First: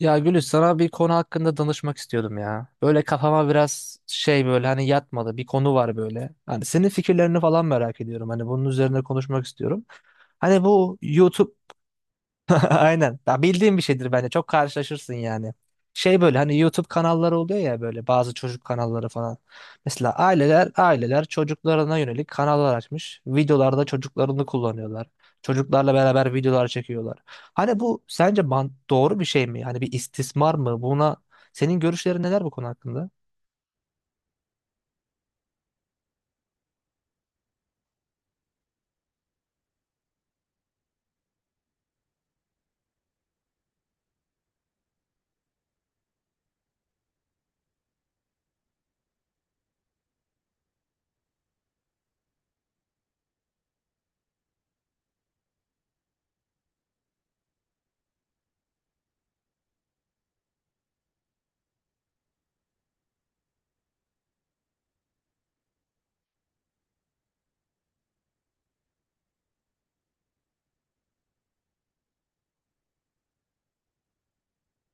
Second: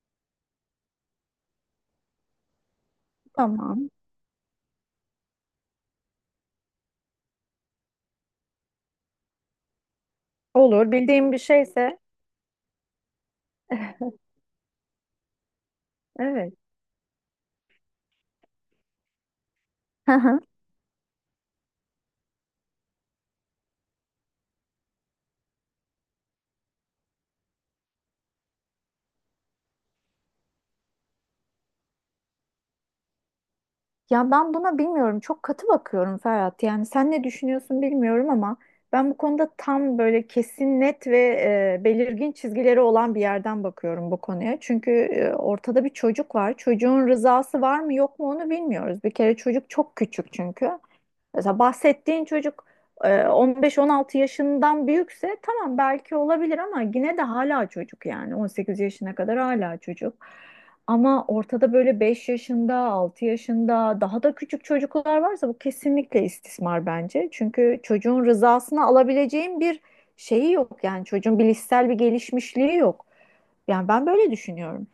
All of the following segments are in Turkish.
Ya Gülüş, sana bir konu hakkında danışmak istiyordum ya. Böyle kafama Tamam. biraz şey, böyle hani yatmadı bir konu var böyle. Hani senin fikirlerini falan merak ediyorum. Hani bunun üzerine konuşmak istiyorum. Hani Olur. bu YouTube E, aynen. Ya bildiğim bir şeydir bence. Çok karşılaşırsın yani. Şey böyle Evet. hani YouTube kanalları oluyor ya, böyle bazı çocuk kanalları falan. Mesela Hı hı. aileler çocuklarına yönelik kanallar açmış. Videolarda çocuklarını kullanıyorlar. Çocuklarla beraber videolar çekiyorlar. Hani bu sence doğru bir şey mi? Hani bir istismar mı? Buna senin görüşlerin neler bu konu hakkında? Ya ben buna bilmiyorum. Çok katı bakıyorum Ferhat. Yani sen ne düşünüyorsun bilmiyorum ama ben bu konuda tam böyle kesin net ve belirgin çizgileri olan bir yerden bakıyorum bu konuya. Çünkü ortada bir çocuk var. Çocuğun rızası var mı yok mu onu bilmiyoruz. Bir kere çocuk çok küçük çünkü. Mesela bahsettiğin çocuk 15-16 yaşından büyükse tamam belki olabilir ama yine de hala çocuk, yani 18 yaşına kadar hala çocuk. Ama ortada böyle 5 yaşında, 6 yaşında daha da küçük çocuklar varsa bu kesinlikle istismar bence. Çünkü çocuğun rızasını alabileceğin bir şeyi yok, yani çocuğun bilişsel bir gelişmişliği yok. Yani ben böyle düşünüyorum.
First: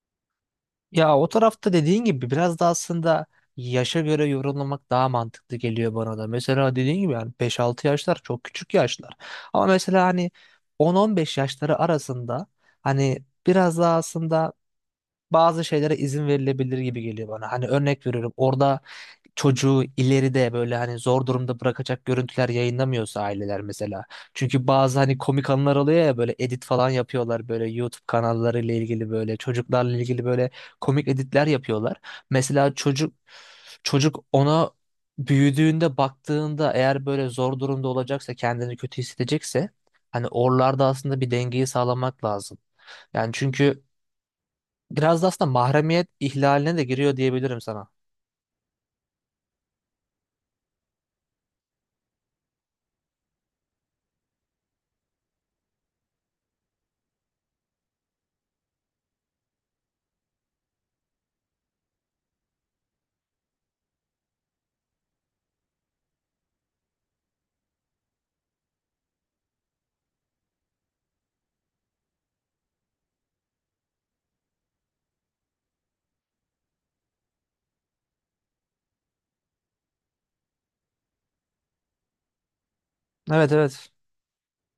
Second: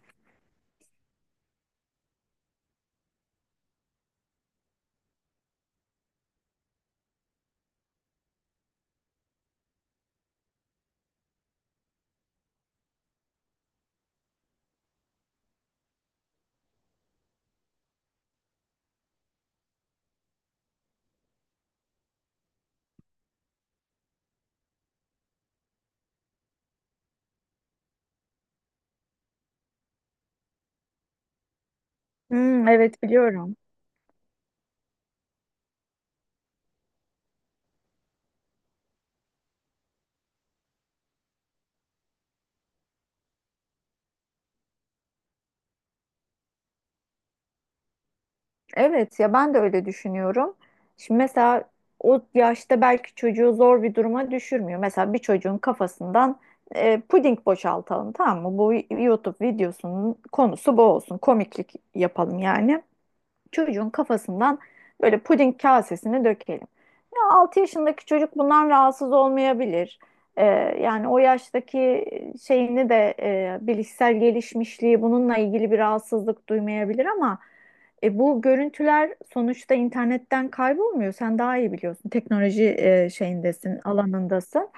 Ya o tarafta dediğin gibi biraz da aslında yaşa göre yorumlamak daha mantıklı geliyor bana da. Mesela dediğin gibi yani beş-altı yaşlar çok küçük yaşlar. Ama mesela hani 10-15 yaşları arasında hani biraz daha aslında bazı şeylere izin verilebilir gibi geliyor bana. Hani örnek veriyorum, orada çocuğu ileride böyle hani zor durumda bırakacak görüntüler yayınlamıyorsa aileler mesela. Çünkü bazı hani komik anlar oluyor ya, böyle edit falan yapıyorlar, böyle YouTube kanallarıyla ilgili, böyle çocuklarla ilgili böyle komik editler yapıyorlar. Hmm, Mesela evet, çocuk biliyorum. çocuk ona büyüdüğünde baktığında eğer böyle zor durumda olacaksa, kendini kötü hissedecekse hani oralarda aslında bir dengeyi sağlamak lazım. Yani çünkü biraz da aslında mahremiyet ihlaline de giriyor diyebilirim sana. Evet, ya ben de öyle düşünüyorum. Şimdi mesela o yaşta belki çocuğu zor bir duruma düşürmüyor. Mesela bir çocuğun kafasından puding boşaltalım, tamam mı? Bu YouTube videosunun konusu bu olsun. Komiklik yapalım yani. Çocuğun kafasından böyle puding kasesini dökelim. Ya 6 yaşındaki çocuk bundan rahatsız olmayabilir. Ee, Yani o yaştaki şeyini de, bilişsel gelişmişliği bununla ilgili bir rahatsızlık duymayabilir, ama bu görüntüler sonuçta internetten kaybolmuyor. Sen daha iyi biliyorsun. Teknoloji Evet, şeyindesin, evet. alanındasın.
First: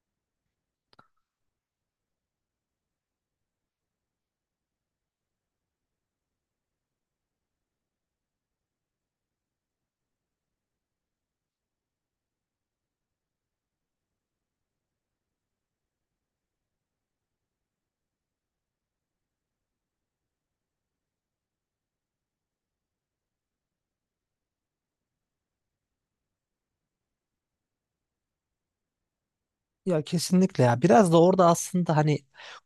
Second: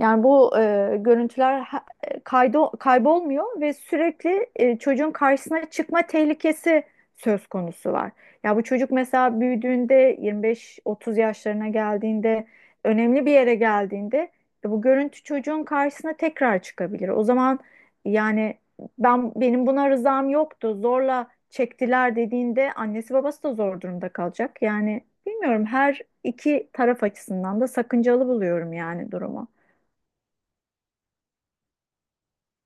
Yani bu görüntüler kaybolmuyor ve sürekli çocuğun karşısına çıkma tehlikesi söz konusu var. Ya bu çocuk mesela büyüdüğünde 25-30 yaşlarına geldiğinde, önemli bir yere geldiğinde, bu görüntü çocuğun karşısına tekrar çıkabilir. O zaman, yani, ben benim buna rızam yoktu, zorla çektiler dediğinde annesi babası da zor durumda kalacak. Yani bilmiyorum, her iki taraf açısından da sakıncalı buluyorum yani durumu. Ya kesinlikle ya. Biraz da orada aslında hani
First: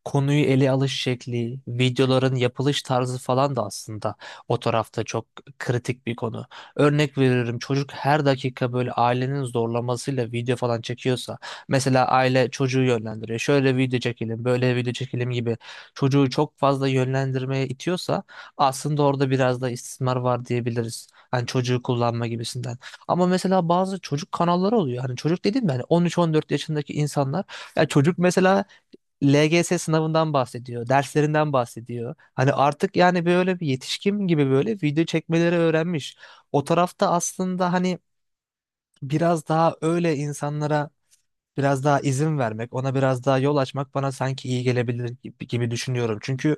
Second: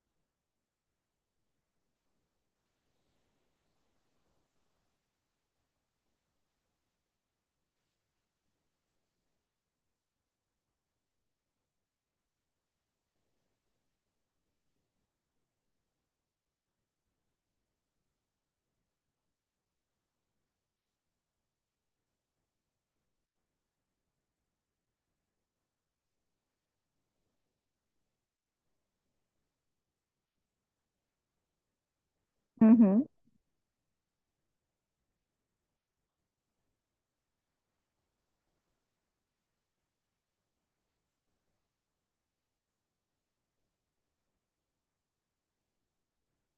konuyu ele alış şekli, videoların yapılış tarzı falan da aslında o tarafta çok kritik bir konu. Örnek veriyorum, çocuk her dakika böyle ailenin zorlamasıyla video falan çekiyorsa, mesela aile çocuğu yönlendiriyor. Şöyle video çekelim, böyle video çekelim gibi çocuğu çok fazla yönlendirmeye itiyorsa aslında orada biraz da istismar var diyebiliriz. Hani çocuğu kullanma gibisinden. Ama mesela bazı çocuk kanalları oluyor. Hani çocuk dedim yani 13-14 yaşındaki insanlar. Ya çocuk mesela LGS sınavından bahsediyor, derslerinden bahsediyor. Hani Hı artık hı. yani böyle bir yetişkin gibi böyle video çekmeleri öğrenmiş. O tarafta aslında hani biraz daha öyle insanlara biraz daha izin vermek, ona biraz daha yol açmak bana sanki iyi gelebilir gibi, gibi düşünüyorum. Çünkü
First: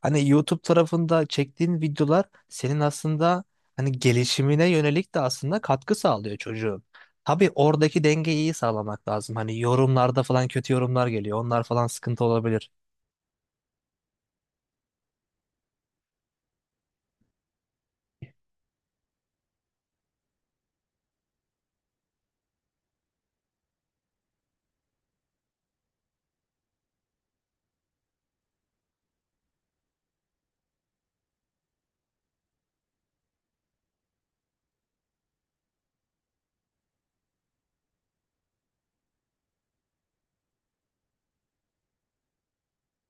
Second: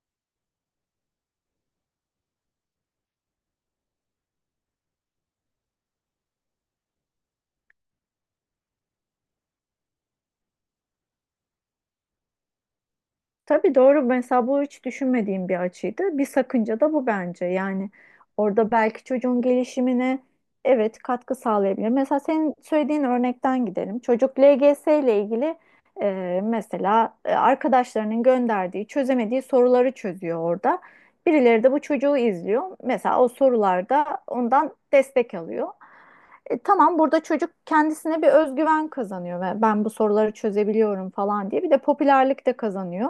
hani YouTube tarafında çektiğin videolar senin aslında hani gelişimine yönelik de aslında katkı sağlıyor çocuğun. Tabii oradaki dengeyi iyi sağlamak lazım. Hani yorumlarda falan kötü yorumlar geliyor. Onlar falan sıkıntı olabilir. Tabii, doğru. Mesela bu hiç düşünmediğim bir açıydı. Bir sakınca da bu bence. Yani orada belki çocuğun gelişimine, evet, katkı sağlayabilir. Mesela senin söylediğin örnekten gidelim. Çocuk LGS ile ilgili mesela arkadaşlarının gönderdiği, çözemediği soruları çözüyor orada. Birileri de bu çocuğu izliyor. Mesela o sorularda ondan destek alıyor. Tamam, burada çocuk kendisine bir özgüven kazanıyor ve ben bu soruları çözebiliyorum falan diye bir de popülerlik de kazanıyor.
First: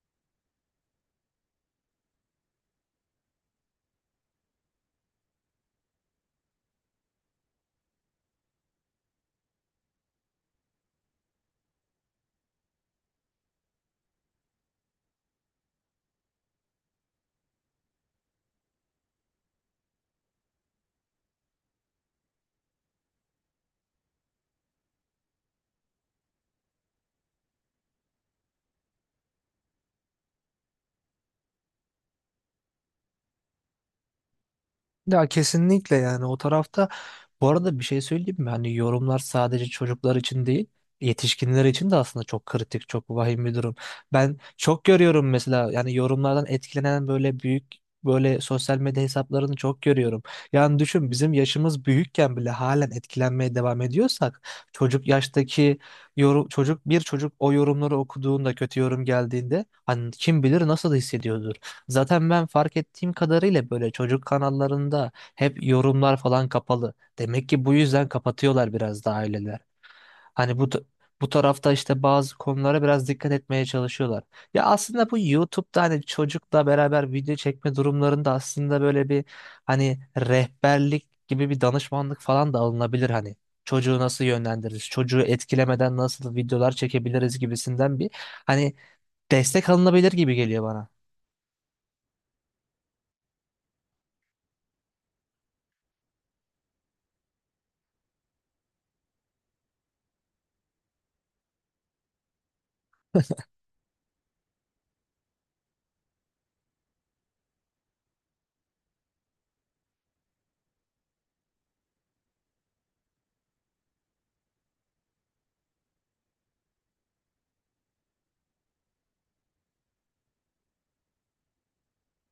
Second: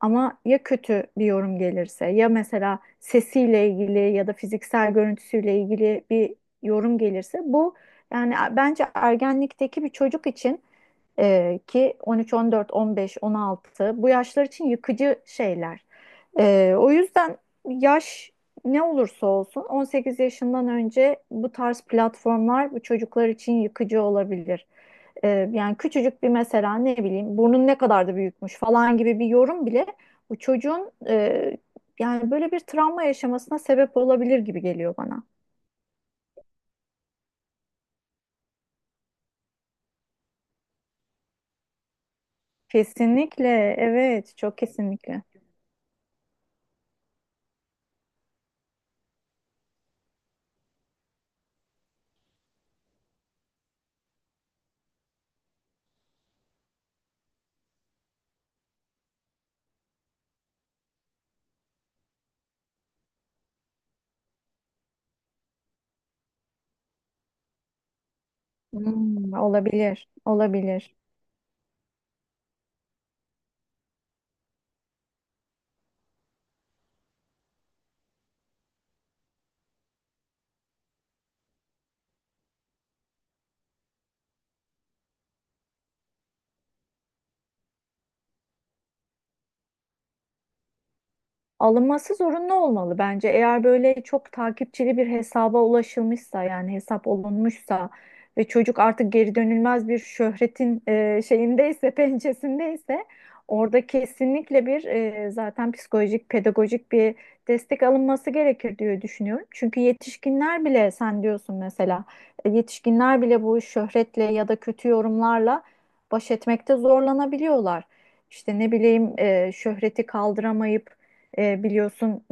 Ama ya kötü bir yorum gelirse, ya mesela sesiyle ilgili ya da fiziksel görüntüsüyle ilgili bir yorum gelirse bu, yani bence ergenlikteki bir çocuk için, ki 13, 14, 15, 16, bu yaşlar için yıkıcı şeyler. O yüzden yaş ne olursa olsun, 18 yaşından önce bu tarz platformlar bu çocuklar için yıkıcı olabilir. Yani küçücük bir, mesela ne bileyim, burnun ne kadar da büyükmüş falan gibi bir yorum bile bu çocuğun, yani böyle bir travma yaşamasına sebep olabilir gibi geliyor bana. Ya kesinlikle, yani o tarafta bu arada bir şey söyleyeyim mi? Hani yorumlar sadece çocuklar için değil, yetişkinler için de aslında çok kritik, çok vahim bir durum. Kesinlikle, Ben evet, çok çok kesinlikle. görüyorum mesela, yani yorumlardan etkilenen böyle büyük, böyle sosyal medya hesaplarını çok görüyorum. Yani düşün, bizim yaşımız büyükken bile halen etkilenmeye devam ediyorsak çocuk yaştaki yorum, çocuk, bir çocuk o yorumları okuduğunda, kötü yorum geldiğinde hani kim bilir nasıl hissediyordur. Zaten ben fark ettiğim kadarıyla böyle çocuk kanallarında hep yorumlar falan kapalı. Demek ki bu yüzden kapatıyorlar biraz da aileler. Olabilir, Hani olabilir. bu tarafta işte bazı konulara biraz dikkat etmeye çalışıyorlar. Ya aslında bu YouTube'da hani çocukla beraber video çekme durumlarında aslında böyle bir hani rehberlik gibi bir danışmanlık falan da alınabilir hani. Çocuğu nasıl yönlendiririz, çocuğu etkilemeden nasıl videolar çekebiliriz gibisinden bir hani destek alınabilir gibi geliyor bana. Alınması zorunlu olmalı bence. Eğer böyle çok takipçili bir hesaba ulaşılmışsa, yani hesap olunmuşsa ve çocuk artık geri dönülmez bir şöhretin şeyindeyse, pençesindeyse, orada kesinlikle bir, zaten psikolojik, pedagojik bir destek alınması gerekir diye düşünüyorum. Çünkü yetişkinler bile, sen diyorsun mesela, yetişkinler bile bu şöhretle ya da kötü yorumlarla baş etmekte zorlanabiliyorlar. İşte ne bileyim, şöhreti kaldıramayıp, biliyorsun,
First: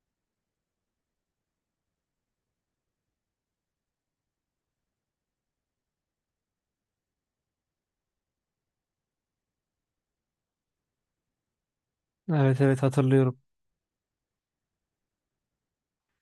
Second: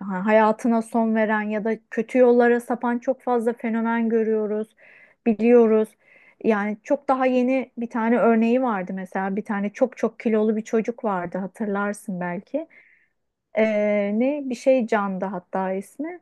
hayatına son veren ya da kötü yollara sapan çok fazla fenomen görüyoruz, biliyoruz. Yani çok daha yeni bir tane örneği vardı. Mesela bir tane çok çok kilolu bir çocuk vardı, hatırlarsın Evet, belki. evet hatırlıyorum. E, Ne bir şey Can'dı hatta ismi.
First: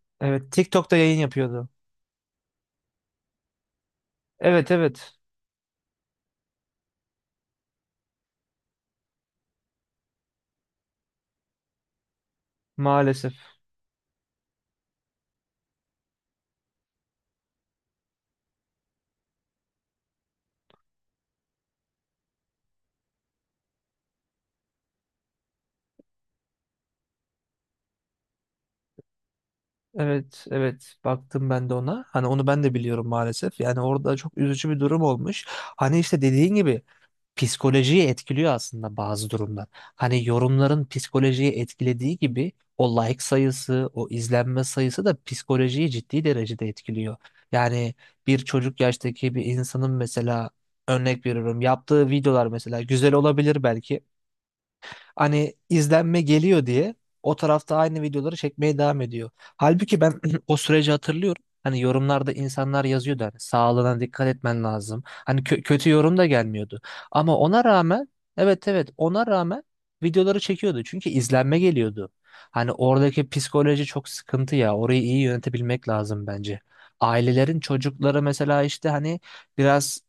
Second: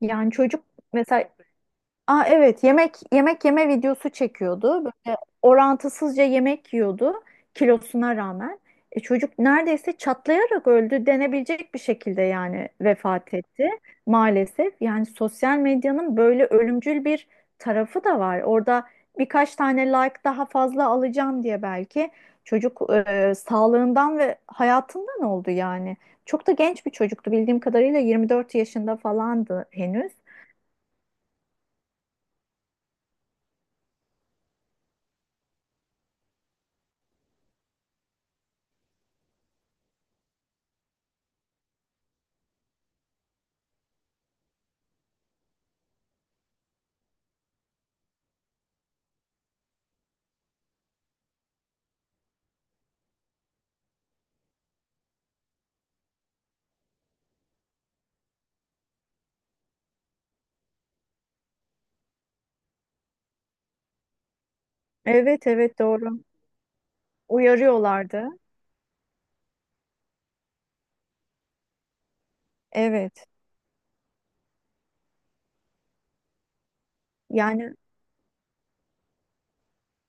Yani Evet, çocuk TikTok'ta yayın mesela. yapıyordu. Aa, evet, yemek yeme videosu Evet, çekiyordu. evet. Böyle orantısızca yemek yiyordu kilosuna rağmen. Çocuk neredeyse çatlayarak öldü denebilecek bir şekilde, yani vefat Maalesef. etti maalesef. Yani sosyal medyanın böyle ölümcül bir tarafı da var. Orada birkaç tane like daha fazla alacağım diye belki çocuk, sağlığından ve hayatından oldu yani. Çok da genç bir çocuktu, bildiğim kadarıyla 24 yaşında falandı henüz. Evet, evet. Baktım ben de ona. Hani onu ben de biliyorum maalesef. Yani orada çok üzücü bir durum olmuş. Hani işte dediğin gibi psikolojiyi etkiliyor aslında bazı durumlar. Hani yorumların psikolojiyi etkilediği gibi o like sayısı, o izlenme sayısı da psikolojiyi ciddi derecede etkiliyor. Yani bir çocuk yaştaki bir insanın mesela, örnek veriyorum, yaptığı videolar mesela güzel olabilir belki. Hani izlenme geliyor diye o tarafta aynı videoları çekmeye devam ediyor. Halbuki ben o süreci hatırlıyorum. Hani yorumlarda insanlar yazıyordu hani sağlığına dikkat etmen lazım. Hani Evet, evet, kötü yorum doğru. da gelmiyordu. Ama ona rağmen Uyarıyorlardı. evet, evet, ona rağmen videoları çekiyordu. Çünkü izlenme geliyordu. Hani Evet. oradaki psikoloji çok sıkıntı ya. Orayı iyi yönetebilmek lazım bence. Ailelerin Yani çocukları mesela işte hani biraz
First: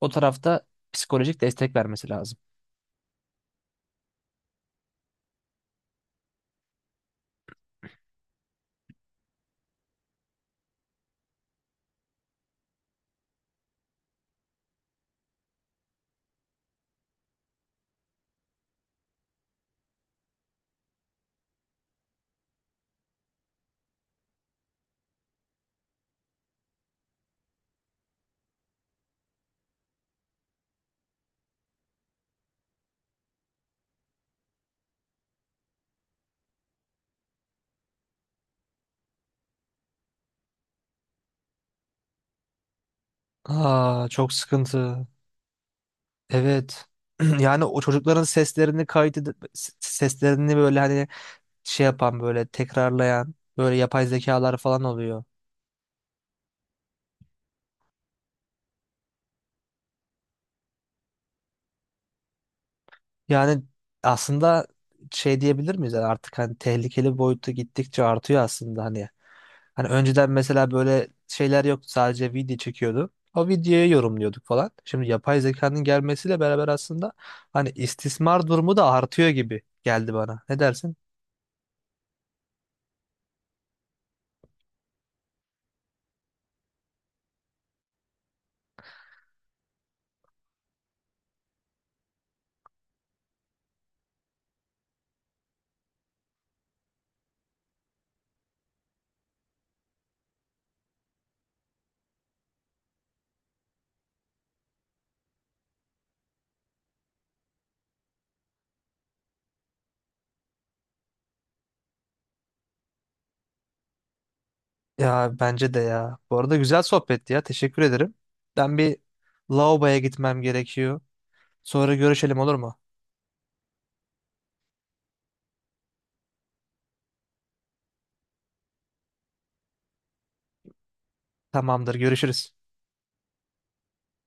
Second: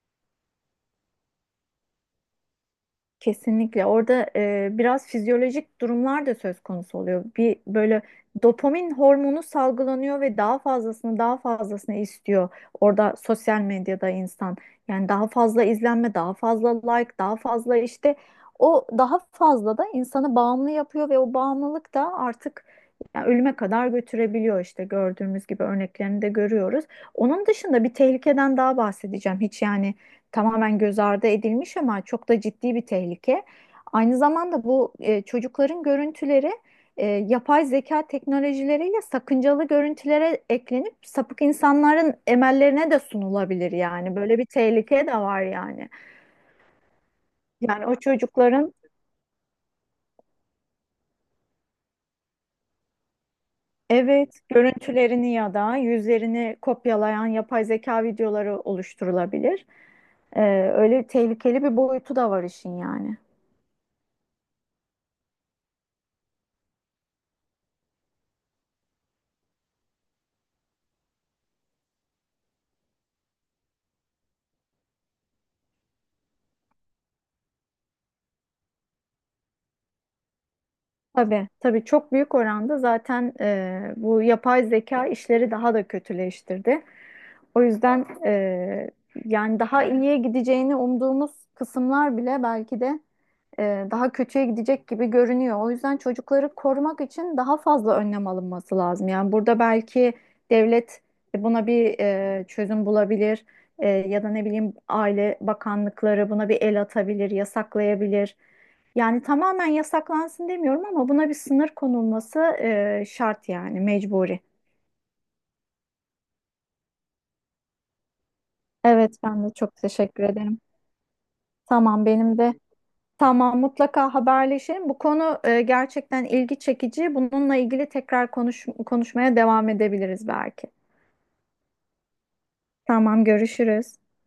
o tarafta psikolojik destek vermesi lazım. kesinlikle orada, biraz fizyolojik durumlar da söz konusu oluyor. Bir böyle dopamin hormonu salgılanıyor ve daha fazlasını daha fazlasını istiyor. Orada sosyal medyada insan, yani daha fazla izlenme, daha fazla like, daha fazla işte, o daha fazla da insanı bağımlı yapıyor ve o bağımlılık da artık, yani ölüme kadar götürebiliyor, işte gördüğümüz gibi örneklerini de görüyoruz. Onun dışında bir tehlikeden daha bahsedeceğim. Hiç, yani, tamamen göz ardı edilmiş ama çok da ciddi bir tehlike. Aynı zamanda bu, çocukların görüntüleri yapay zeka teknolojileriyle sakıncalı görüntülere eklenip sapık insanların emellerine de sunulabilir Aa, yani. çok Böyle bir sıkıntı. tehlike de var yani. Evet. Yani o Yani o çocukların çocukların, seslerini kaydedip seslerini böyle hani şey yapan, böyle tekrarlayan böyle yapay evet, zekalar falan oluyor. görüntülerini ya da yüzlerini kopyalayan yapay zeka videoları oluşturulabilir. E, Öyle tehlikeli bir boyutu da var işin yani. Yani aslında şey diyebilir miyiz? Yani artık hani tehlikeli boyutu gittikçe artıyor aslında hani. Hani önceden mesela böyle şeyler yoktu, sadece video çekiyordu. O videoyu yorumluyorduk falan. Şimdi yapay zekanın gelmesiyle beraber aslında hani istismar durumu da artıyor gibi geldi bana. Ne dersin? Tabii, tabii, çok büyük oranda zaten bu yapay zeka işleri daha da kötüleştirdi. O yüzden, yani daha iyiye gideceğini umduğumuz kısımlar bile belki de daha kötüye gidecek gibi görünüyor. O yüzden çocukları korumak için daha fazla önlem alınması lazım. Yani burada belki devlet, buna bir çözüm bulabilir. Ya da ne bileyim, aile bakanlıkları buna bir el atabilir, yasaklayabilir. Yani tamamen yasaklansın demiyorum, ama buna bir sınır konulması, şart yani, mecburi. Ya bence de ya. Bu arada güzel sohbetti ya. Teşekkür ederim. Ben bir Evet, ben de çok lavaboya teşekkür gitmem ederim. gerekiyor. Sonra Tamam, görüşelim, benim olur de. mu? Tamam, mutlaka haberleşelim. Bu konu gerçekten ilgi çekici. Bununla ilgili tekrar konuşmaya devam edebiliriz belki. Tamamdır, görüşürüz. Tamam, görüşürüz.